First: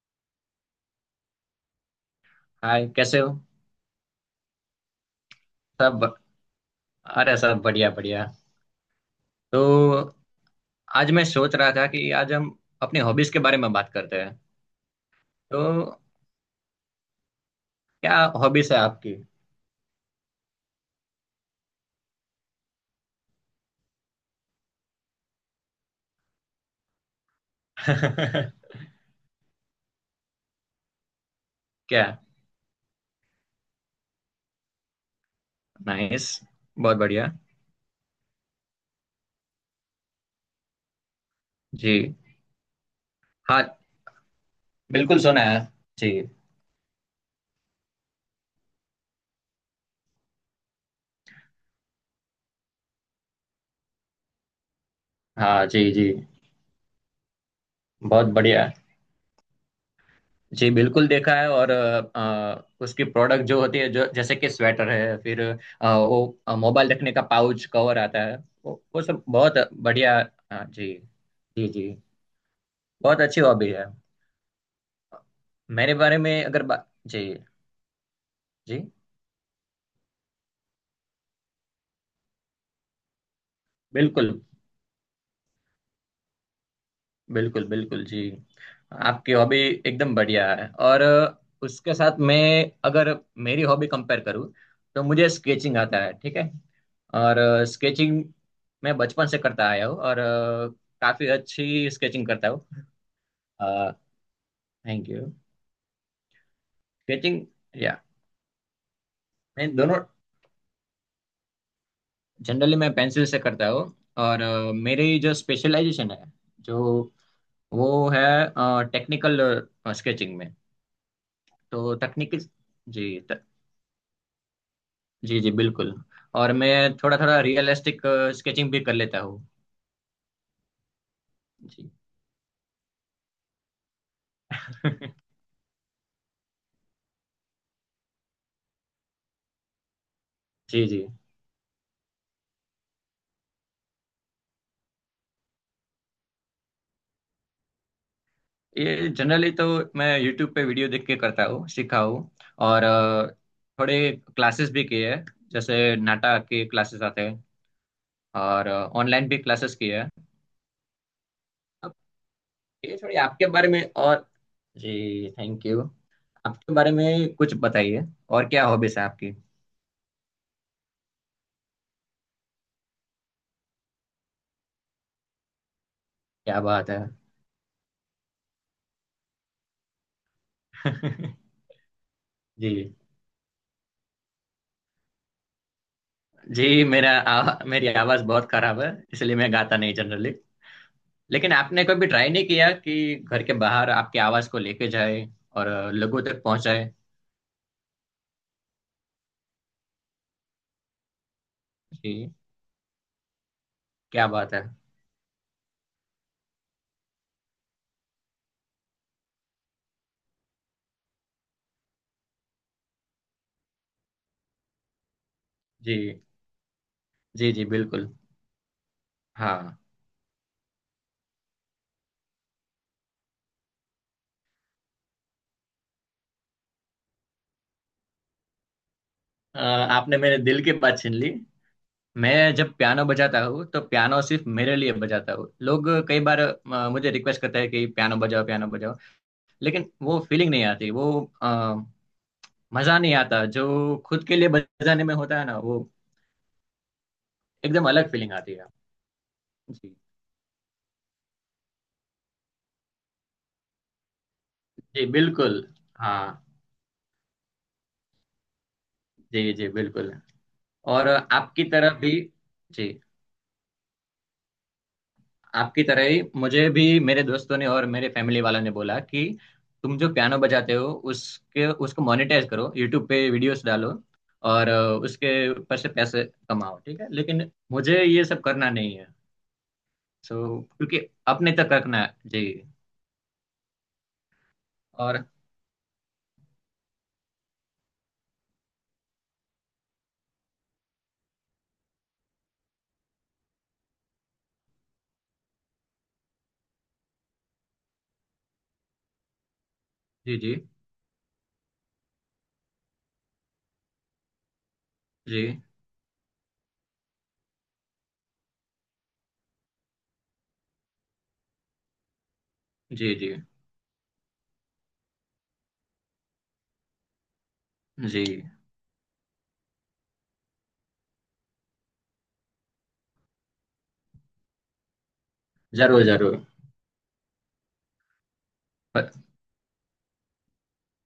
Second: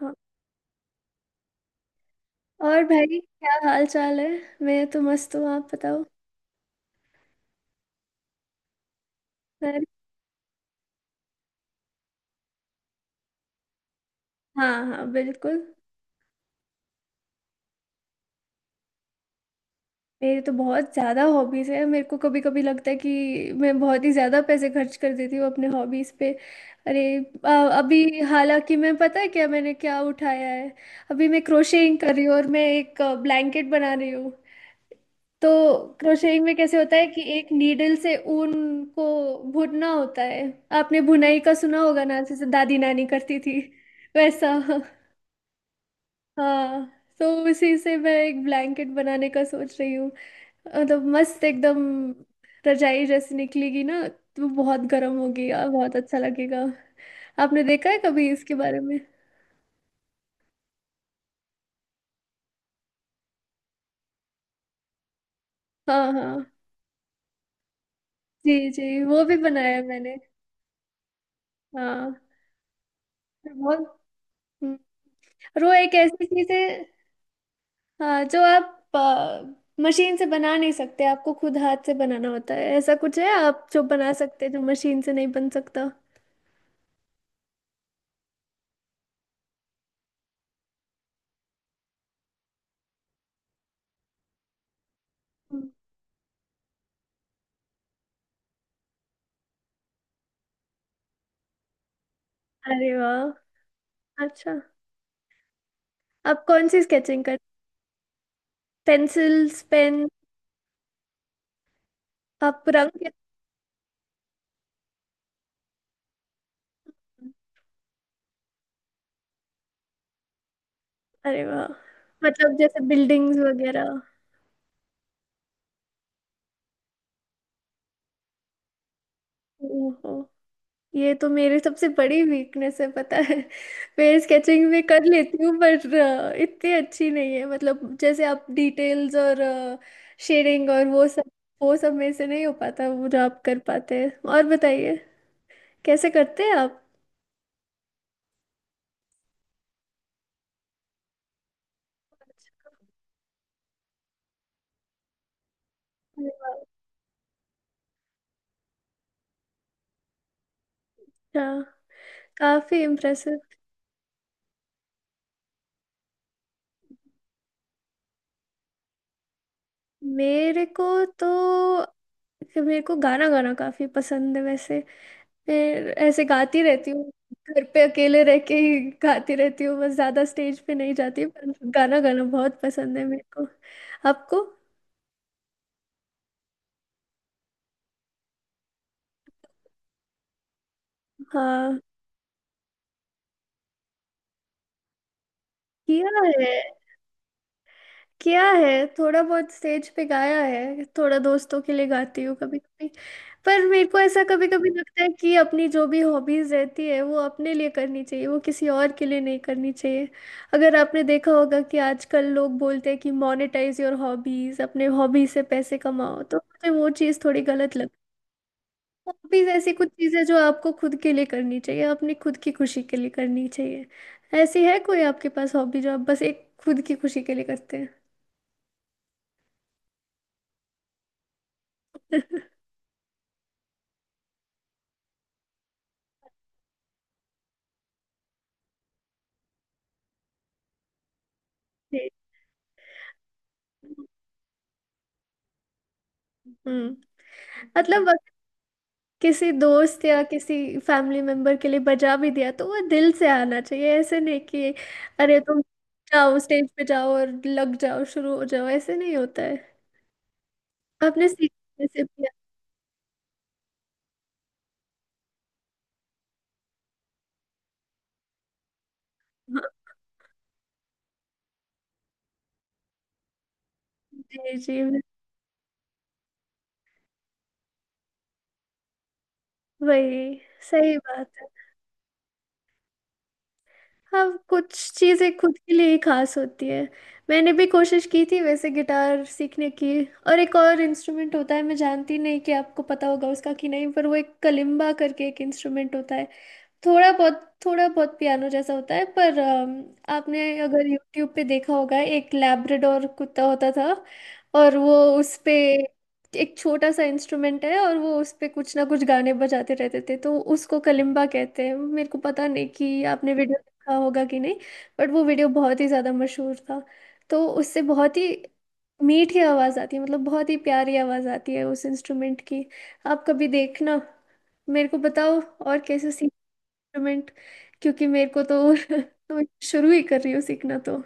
हाँ। और हाय, भाई, कैसे हो? क्या हाल चाल है? मैं तो मस्त हूँ। आप सब। बताओ। अरे, सब बढ़िया बढ़िया। तो अरे, आज मैं सोच रहा था कि आज हम अपनी हॉबीज के बारे में बात करते हैं। हाँ हाँ, बिल्कुल। तो क्या हॉबीज है आपकी? मेरी तो बहुत ज़्यादा हॉबीज़ है। मेरे को कभी कभी लगता है कि मैं बहुत ही ज़्यादा पैसे खर्च कर देती हूँ अपने हॉबीज़ पे। अरे अ, अभी हालांकि मैं, पता है क्या मैंने क्या उठाया है? अभी मैं क्रोशिंग क्या। कर रही हूँ और मैं एक ब्लैंकेट बना रही हूँ। तो नाइस। क्रोशेटिंग में कैसे होता बहुत है कि बढ़िया। एक नीडल से ऊन को बुनना होता है। आपने बुनाई का सुना जी, होगा ना, जैसे दादी नानी करती थी, हाँ वैसा। बिल्कुल सुना है। जी हाँ, तो उसी से मैं एक ब्लैंकेट बनाने का सोच रही हूँ। मतलब मस्त एकदम रजाई जैसी निकलेगी ना, तो बहुत गर्म होगी हाँ। और जी बहुत जी। अच्छा लगेगा। आपने देखा है बहुत कभी इसके बढ़िया। बारे में? जी बिल्कुल देखा है। और उसकी प्रोडक्ट जो होती है, जो जैसे कि स्वेटर है, फिर हाँ हाँ, वो मोबाइल रखने का पाउच कवर आता है। जी वो, जी, वो सब वो भी बहुत बनाया है मैंने। बढ़िया। हाँ, जी। जी जी। हाँ, बहुत अच्छी तो हॉबी बहुत। है। हम्म। और वो एक मेरे बारे ऐसी में चीज है, अगर बात। जी हाँ, जो जी आप मशीन से बना नहीं सकते, आपको खुद हाथ से बनाना होता है। ऐसा कुछ है आप जो बना बिल्कुल। सकते हैं जो मशीन से नहीं बन सकता। बिल्कुल बिल्कुल जी। आपकी हॉबी एकदम बढ़िया है। और उसके साथ मैं, अगर मेरी हॉबी कंपेयर करूँ, तो मुझे हम्म। स्केचिंग आता है, ठीक है। और स्केचिंग मैं बचपन से करता आया हूँ, और काफी अच्छी स्केचिंग करता हूँ। अरे वाह, अच्छा। Thank you. आप कौन सी स्केचिंग कर, स्केचिंग या, पेंसिल्स मैं दोनों। पेन? आप जनरली रंग मैं के? पेंसिल से करता हूँ। और मेरी जो स्पेशलाइजेशन है, जो वो है, टेक्निकल स्केचिंग में, अरे वाह, तो तकनीकी। मतलब जैसे जी बिल्डिंग्स त, वगैरह? जी जी बिल्कुल। और मैं थोड़ा थोड़ा रियलिस्टिक स्केचिंग भी कर लेता हूँ। ओहो, ये तो मेरी सबसे जी। बड़ी वीकनेस है, पता है। मैं स्केचिंग भी कर लेती हूँ पर इतनी अच्छी नहीं है। मतलब जैसे आप डिटेल्स और शेडिंग और जी जी। वो सब, वो सब मेरे से नहीं हो पाता, वो जो आप कर पाते हैं। और बताइए, कैसे करते हैं आप? ये जनरली तो मैं यूट्यूब पे वीडियो देख के करता हूँ, सीखा हूँ। और थोड़े क्लासेस भी किए हैं, जैसे नाटा अच्छा, के क्लासेस आते हैं। और ऑनलाइन भी क्लासेस किए हैं अब। काफी ये थोड़ी इम्प्रेसिव। आपके बारे में, और जी थैंक यू। आपके बारे में कुछ बताइए, और क्या हॉबीज है आपकी? मेरे को तो, मेरे को गाना गाना काफी पसंद है वैसे। फिर ऐसे क्या गाती बात रहती है। हूँ, घर पे अकेले रह के ही गाती रहती हूँ। बस ज्यादा स्टेज पे नहीं जाती, पर गाना गाना बहुत जी। पसंद है मेरे को। आपको? मेरी आवाज बहुत खराब है, इसलिए मैं गाता नहीं जनरली। लेकिन हाँ, आपने कभी ट्राई नहीं किया कि घर के बाहर आपकी आवाज को लेके जाए और किया लोगों तक है। पहुंचाए? किया है थोड़ा बहुत। स्टेज पे गाया है थोड़ा, दोस्तों के लिए गाती जी। हूँ कभी कभी। पर मेरे को ऐसा क्या कभी बात है। कभी लगता है कि अपनी जो भी हॉबीज रहती है वो अपने लिए करनी चाहिए, वो किसी और के लिए नहीं करनी चाहिए। अगर आपने देखा होगा कि आजकल लोग बोलते हैं कि मोनेटाइज योर हॉबीज, अपने हॉबी से पैसे जी। कमाओ, तो मुझे वो चीज़ थोड़ी जी जी गलत लगती बिल्कुल। है। हॉबीज ऐसी हाँ। कुछ चीज़ें जो आपको खुद के लिए करनी चाहिए, अपनी खुद की खुशी के लिए करनी चाहिए। ऐसी है कोई आपके पास हॉबी जो आप बस एक खुद की खुशी के लिए करते हैं? अ, आपने मेरे दिल की बात छीन ली। मैं जब पियानो बजाता हूँ, तो पियानो सिर्फ मेरे लिए बजाता हूँ। लोग कई बार मुझे रिक्वेस्ट करते हैं कि पियानो बजाओ, पियानो बजाओ, लेकिन वो फीलिंग नहीं आती। वो अ, मजा नहीं आता जो खुद के लिए बजाने में होता है ना, वो हम्म, एकदम मतलब अलग अगर फीलिंग आती है। किसी जी दोस्त या किसी फैमिली मेंबर के लिए बजा भी दिया तो वो दिल से आना चाहिए। ऐसे नहीं कि जी अरे तुम बिल्कुल। हाँ, जाओ, स्टेज पे जाओ और लग जाओ, शुरू हो जाओ, ऐसे नहीं होता जी जी है। बिल्कुल। और आपने आपकी सीखने तरह से भी। भी, जी। आपकी तरह ही मुझे भी मेरे दोस्तों ने और मेरे फैमिली वालों ने बोला कि हाँ, तुम जो पियानो बजाते हो, उसके उसको मोनेटाइज करो, यूट्यूब पे वीडियोस डालो जी और जी, उसके ऊपर से पैसे कमाओ, ठीक है, लेकिन मुझे ये सब करना नहीं है। वही सो सही क्योंकि बात है। अपने तक रखना है जी। हाँ, कुछ और चीज़ें खुद के लिए ही खास होती है। मैंने भी कोशिश की थी वैसे गिटार सीखने की। और एक और इंस्ट्रूमेंट होता है, मैं जानती नहीं कि आपको पता होगा उसका कि नहीं, पर वो एक कलिम्बा करके एक इंस्ट्रूमेंट होता है। थोड़ा बहुत, थोड़ा बहुत पियानो जैसा होता है, पर जी जी। आपने अगर यूट्यूब पे देखा होगा, एक लैब्राडोर कुत्ता होता था और वो उस पे, जी एक छोटा सा इंस्ट्रूमेंट है और वो उस पे कुछ ना कुछ गाने बजाते रहते थे, तो उसको कलिम्बा कहते हैं। मेरे को पता नहीं कि जी आपने जी वीडियो देखा होगा कि नहीं, बट वो वीडियो बहुत ही ज़्यादा मशहूर था। तो उससे बहुत जी। ही मीठी आवाज़ आती है, मतलब बहुत ही प्यारी आवाज़ आती है उस इंस्ट्रूमेंट की। आप कभी देखना, मेरे को बताओ और जरूर कैसे जरूर। इंस्ट्रूमेंट, क्योंकि मेरे को तो तो शुरू ही कर रही हूँ सीखना तो।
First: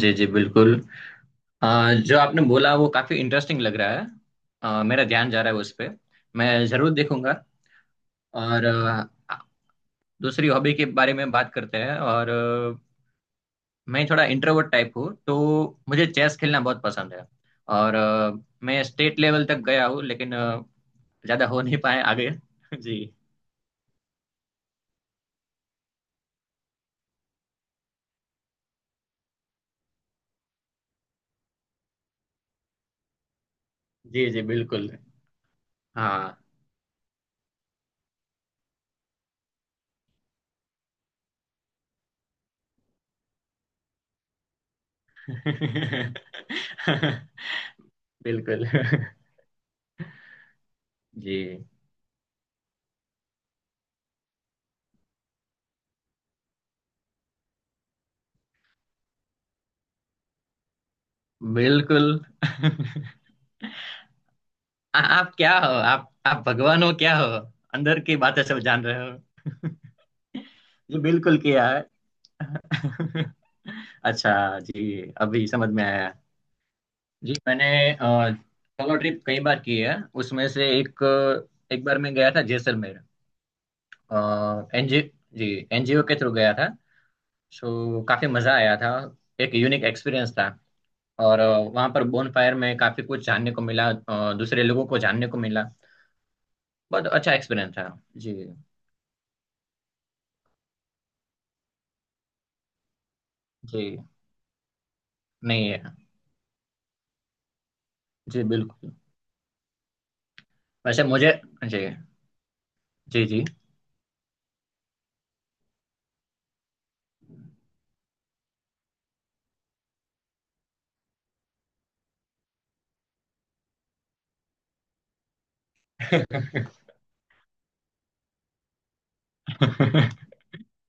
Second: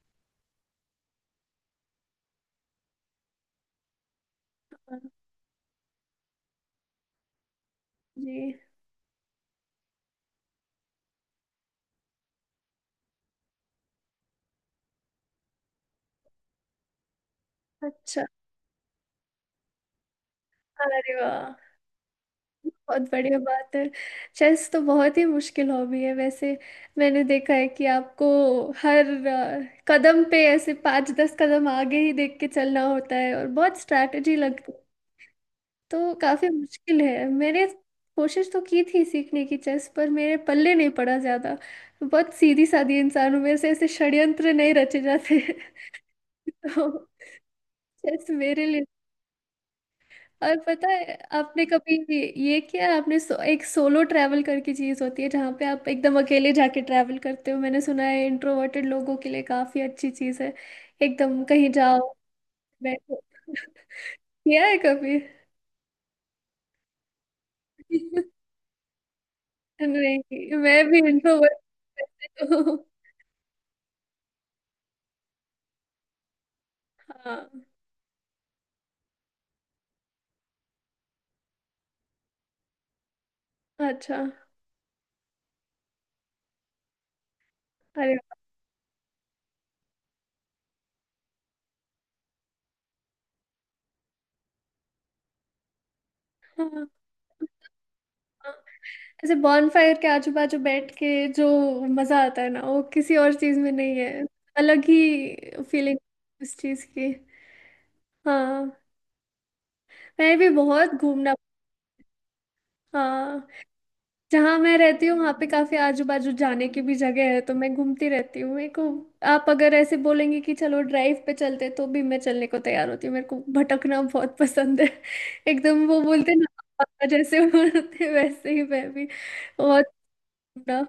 जी जी बिल्कुल। जो आपने बोला वो काफी इंटरेस्टिंग लग रहा है। हाँ, मेरा ध्यान जा रहा है उस पे। मैं जरूर देखूंगा। जी। और दूसरी हॉबी के बारे में बात करते हैं। और मैं थोड़ा इंट्रोवर्ट टाइप हूँ, तो मुझे चेस खेलना बहुत पसंद है। और अच्छा। मैं स्टेट लेवल तक गया हूँ, लेकिन अरे ज्यादा वाह, हो नहीं पाए आगे। जी बहुत बढ़िया बात है। चेस तो बहुत ही मुश्किल हॉबी है वैसे। मैंने देखा है कि आपको हर कदम पे ऐसे पाँच दस कदम आगे ही देख के चलना होता है और बहुत जी। स्ट्रैटेजी जी लगती है। बिल्कुल। तो हाँ। काफी मुश्किल है। मैंने कोशिश तो की थी सीखने की चेस, पर मेरे पल्ले नहीं पड़ा ज्यादा। बहुत सीधी सादी इंसान हूँ, मेरे से ऐसे षड्यंत्र नहीं रचे जाते। तो चेस मेरे बिल्कुल लिए। और पता है, आपने जी कभी ये किया है? आपने एक सोलो ट्रैवल करके चीज होती है जहाँ पे आप एकदम अकेले जाके ट्रैवल करते हो। मैंने सुना है इंट्रोवर्टेड लोगों के लिए काफी अच्छी चीज है। एकदम कहीं बिल्कुल। जाओ, बैठो। किया है कभी? आप क्या हो? आप भगवान हो क्या हो? अंदर की बातें सब जान रहे हो। नहीं, मैं भी जी बिल्कुल इंट्रोवर्ट किया है। हूँ। अच्छा। जी, अभी समझ में आया। जी, हाँ। मैंने अ, सोलो ट्रिप कई बार की है। उसमें से एक, एक बार मैं गया था जैसलमेर, अच्छा। एनजीओ, जी, एनजीओ के थ्रू गया था। सो अरे, काफी मजा आया था। एक यूनिक एक्सपीरियंस था। और वहाँ पर बोन फायर में काफी कुछ जानने को मिला, दूसरे लोगों को जानने को मिला। हाँ, बहुत अच्छा एक्सपीरियंस था। जी। ऐसे बॉनफायर के आजू बाजू बैठ के जो मजा आता है ना वो किसी और चीज में नहीं जी। है। अलग ही नहीं है। फीलिंग उस चीज की। जी हाँ, बिल्कुल। मैं भी बहुत वैसे मुझे, घूमना। जी जी जी। हाँ, जहाँ मैं रहती हूँ वहाँ पे काफी आजू बाजू जाने की भी जगह है, तो मैं घूमती रहती हूँ। मेरे को, आप अगर ऐसे बोलेंगे कि चलो ड्राइव पे चलते, तो भी मैं चलने को तैयार होती हूँ। मेरे को भटकना बहुत पसंद है। एकदम वो बोलते हैं ना, पापा जैसे बोलते हैं, वैसे ही मैं भी बहुत घूमना।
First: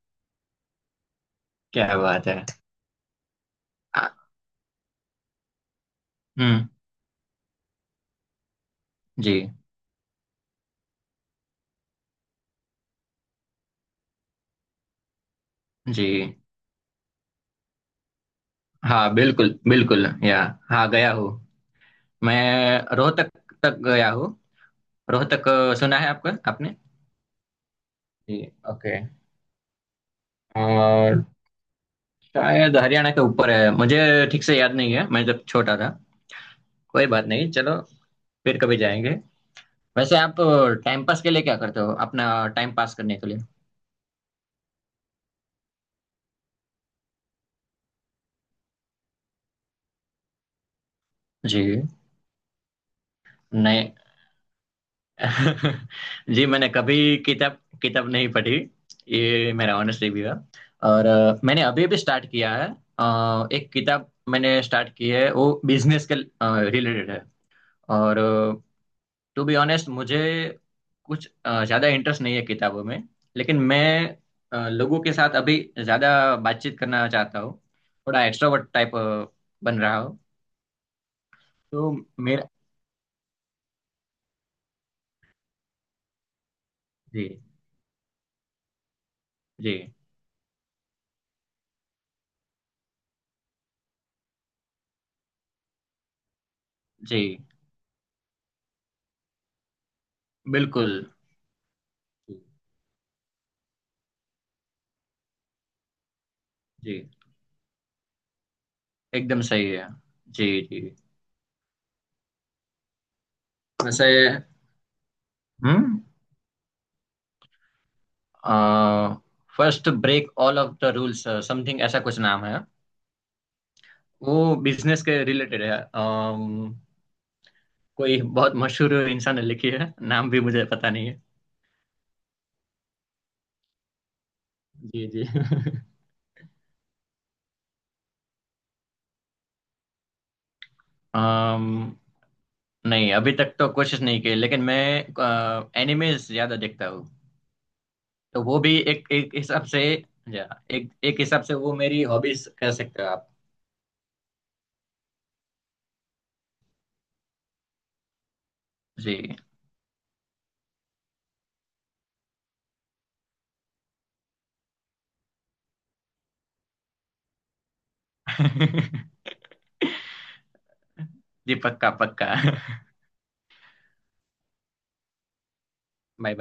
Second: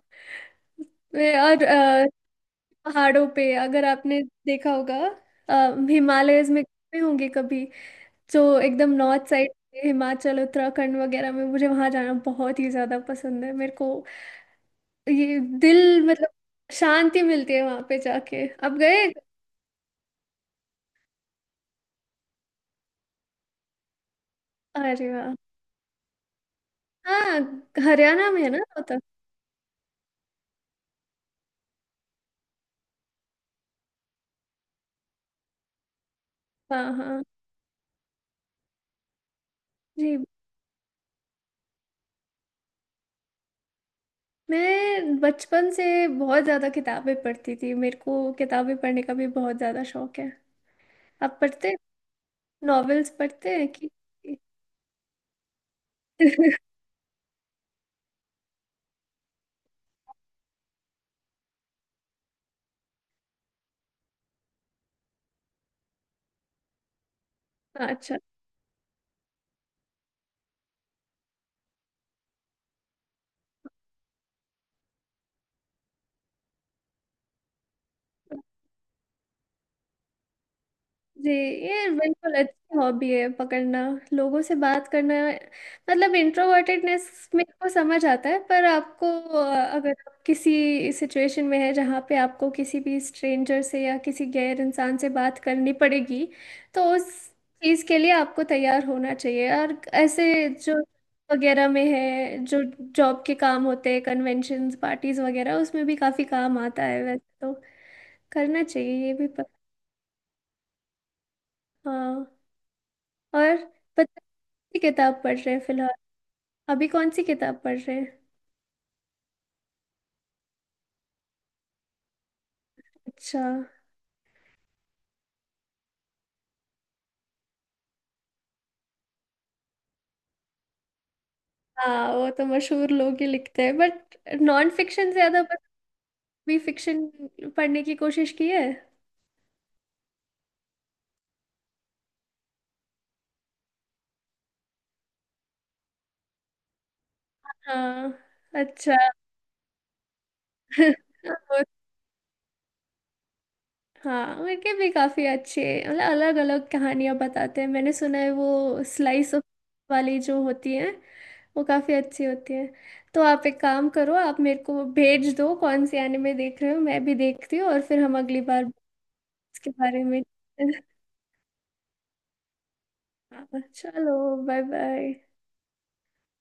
मैं और क्या बात है। पहाड़ों पे, अगर आ, आपने देखा होगा, हिमालयस में हम्म। गए होंगे कभी, जो एकदम नॉर्थ जी साइड हिमाचल उत्तराखंड वगैरह में, मुझे वहां जाना बहुत ही ज्यादा पसंद है। मेरे को ये दिल, मतलब जी। शांति मिलती है वहां पे जाके। अब गए? हाँ बिल्कुल बिल्कुल, या हाँ गया हूँ। मैं रोहतक तक गया हूँ। अरे वाह। रोहतक सुना है आपका आपने। हाँ, हरियाणा जी, में है ना ओके। रोहतक। और शायद हरियाणा के ऊपर है, मुझे ठीक से याद नहीं है, मैं जब छोटा था। हाँ कोई हाँ, बात नहीं, चलो फिर कभी जाएंगे। वैसे जी। आप टाइम पास के लिए क्या करते हो, अपना टाइम पास करने के लिए? मैं बचपन से बहुत ज्यादा किताबें पढ़ती थी, मेरे को किताबें पढ़ने का भी बहुत ज्यादा शौक है। आप जी, पढ़ते, नॉवेल्स पढ़ते हैं कि? नहीं। जी, मैंने कभी किताब किताब नहीं पढ़ी। ये मेरा ऑनेस्ट रिव्यू है। और मैंने अभी अभी स्टार्ट किया है। एक किताब मैंने स्टार्ट की है, वो बिजनेस के रिलेटेड है। अच्छा। और टू बी ऑनेस्ट, मुझे कुछ ज्यादा इंटरेस्ट नहीं है किताबों में। लेकिन मैं लोगों के साथ अभी ज्यादा बातचीत करना चाहता हूँ। थोड़ा एक्सट्रोवर्ट टाइप बन रहा हूँ, जी, ये तो बिल्कुल मेरा। अच्छी हॉबी है पकड़ना, लोगों से बात करना। मतलब जी इंट्रोवर्टेडनेस मेरे को समझ आता है, पर आपको जी अगर आप किसी सिचुएशन में है जहाँ पे आपको किसी भी स्ट्रेंजर से या किसी गैर इंसान से बात करनी पड़ेगी, तो जी उस चीज़ के लिए आपको तैयार होना चाहिए। और ऐसे जो बिल्कुल वगैरह में है, जो जॉब के काम होते हैं, कन्वेंशंस पार्टीज वगैरह, उसमें भी काफ़ी काम आता है जी। वैसे। तो करना चाहिए ये भी, एकदम पर, सही है। जी जी। हाँ। और वैसे, सी किताब पढ़ रहे हैं फिलहाल, हम्म, अभी कौन सी किताब पढ़ रहे हैं? First break all of the rules, something ऐसा कुछ नाम है। अच्छा। वो बिजनेस के रिलेटेड है। कोई बहुत मशहूर इंसान ने लिखी है, नाम भी मुझे पता नहीं है। हाँ, वो तो मशहूर लोग ही लिखते हैं। बट नॉन जी फिक्शन जी। ज्यादा, बस भी फिक्शन पढ़ने की कोशिश की है? अम, नहीं अभी तक तो कोशिश नहीं की, लेकिन मैं एनिमेज ज्यादा देखता हूँ, हाँ। तो वो भी अच्छा। एक एक हिसाब से, या एक एक हिसाब से और- वो मेरी हॉबीज कह सकते हो आप। हाँ, उनके भी काफी अच्छे, मतलब अलग अलग कहानियां बताते हैं। मैंने सुना है वो स्लाइस जी। ऑफ वाली जो होती है वो काफी अच्छी होती है। तो आप एक काम करो, आप मेरे को भेज दो कौन से एनिमे देख रहे हो, मैं भी देखती हूँ और फिर हम अगली बार इसके बारे में। जी पक्का पक्का। हाँ, चलो। Bye bye. बाय।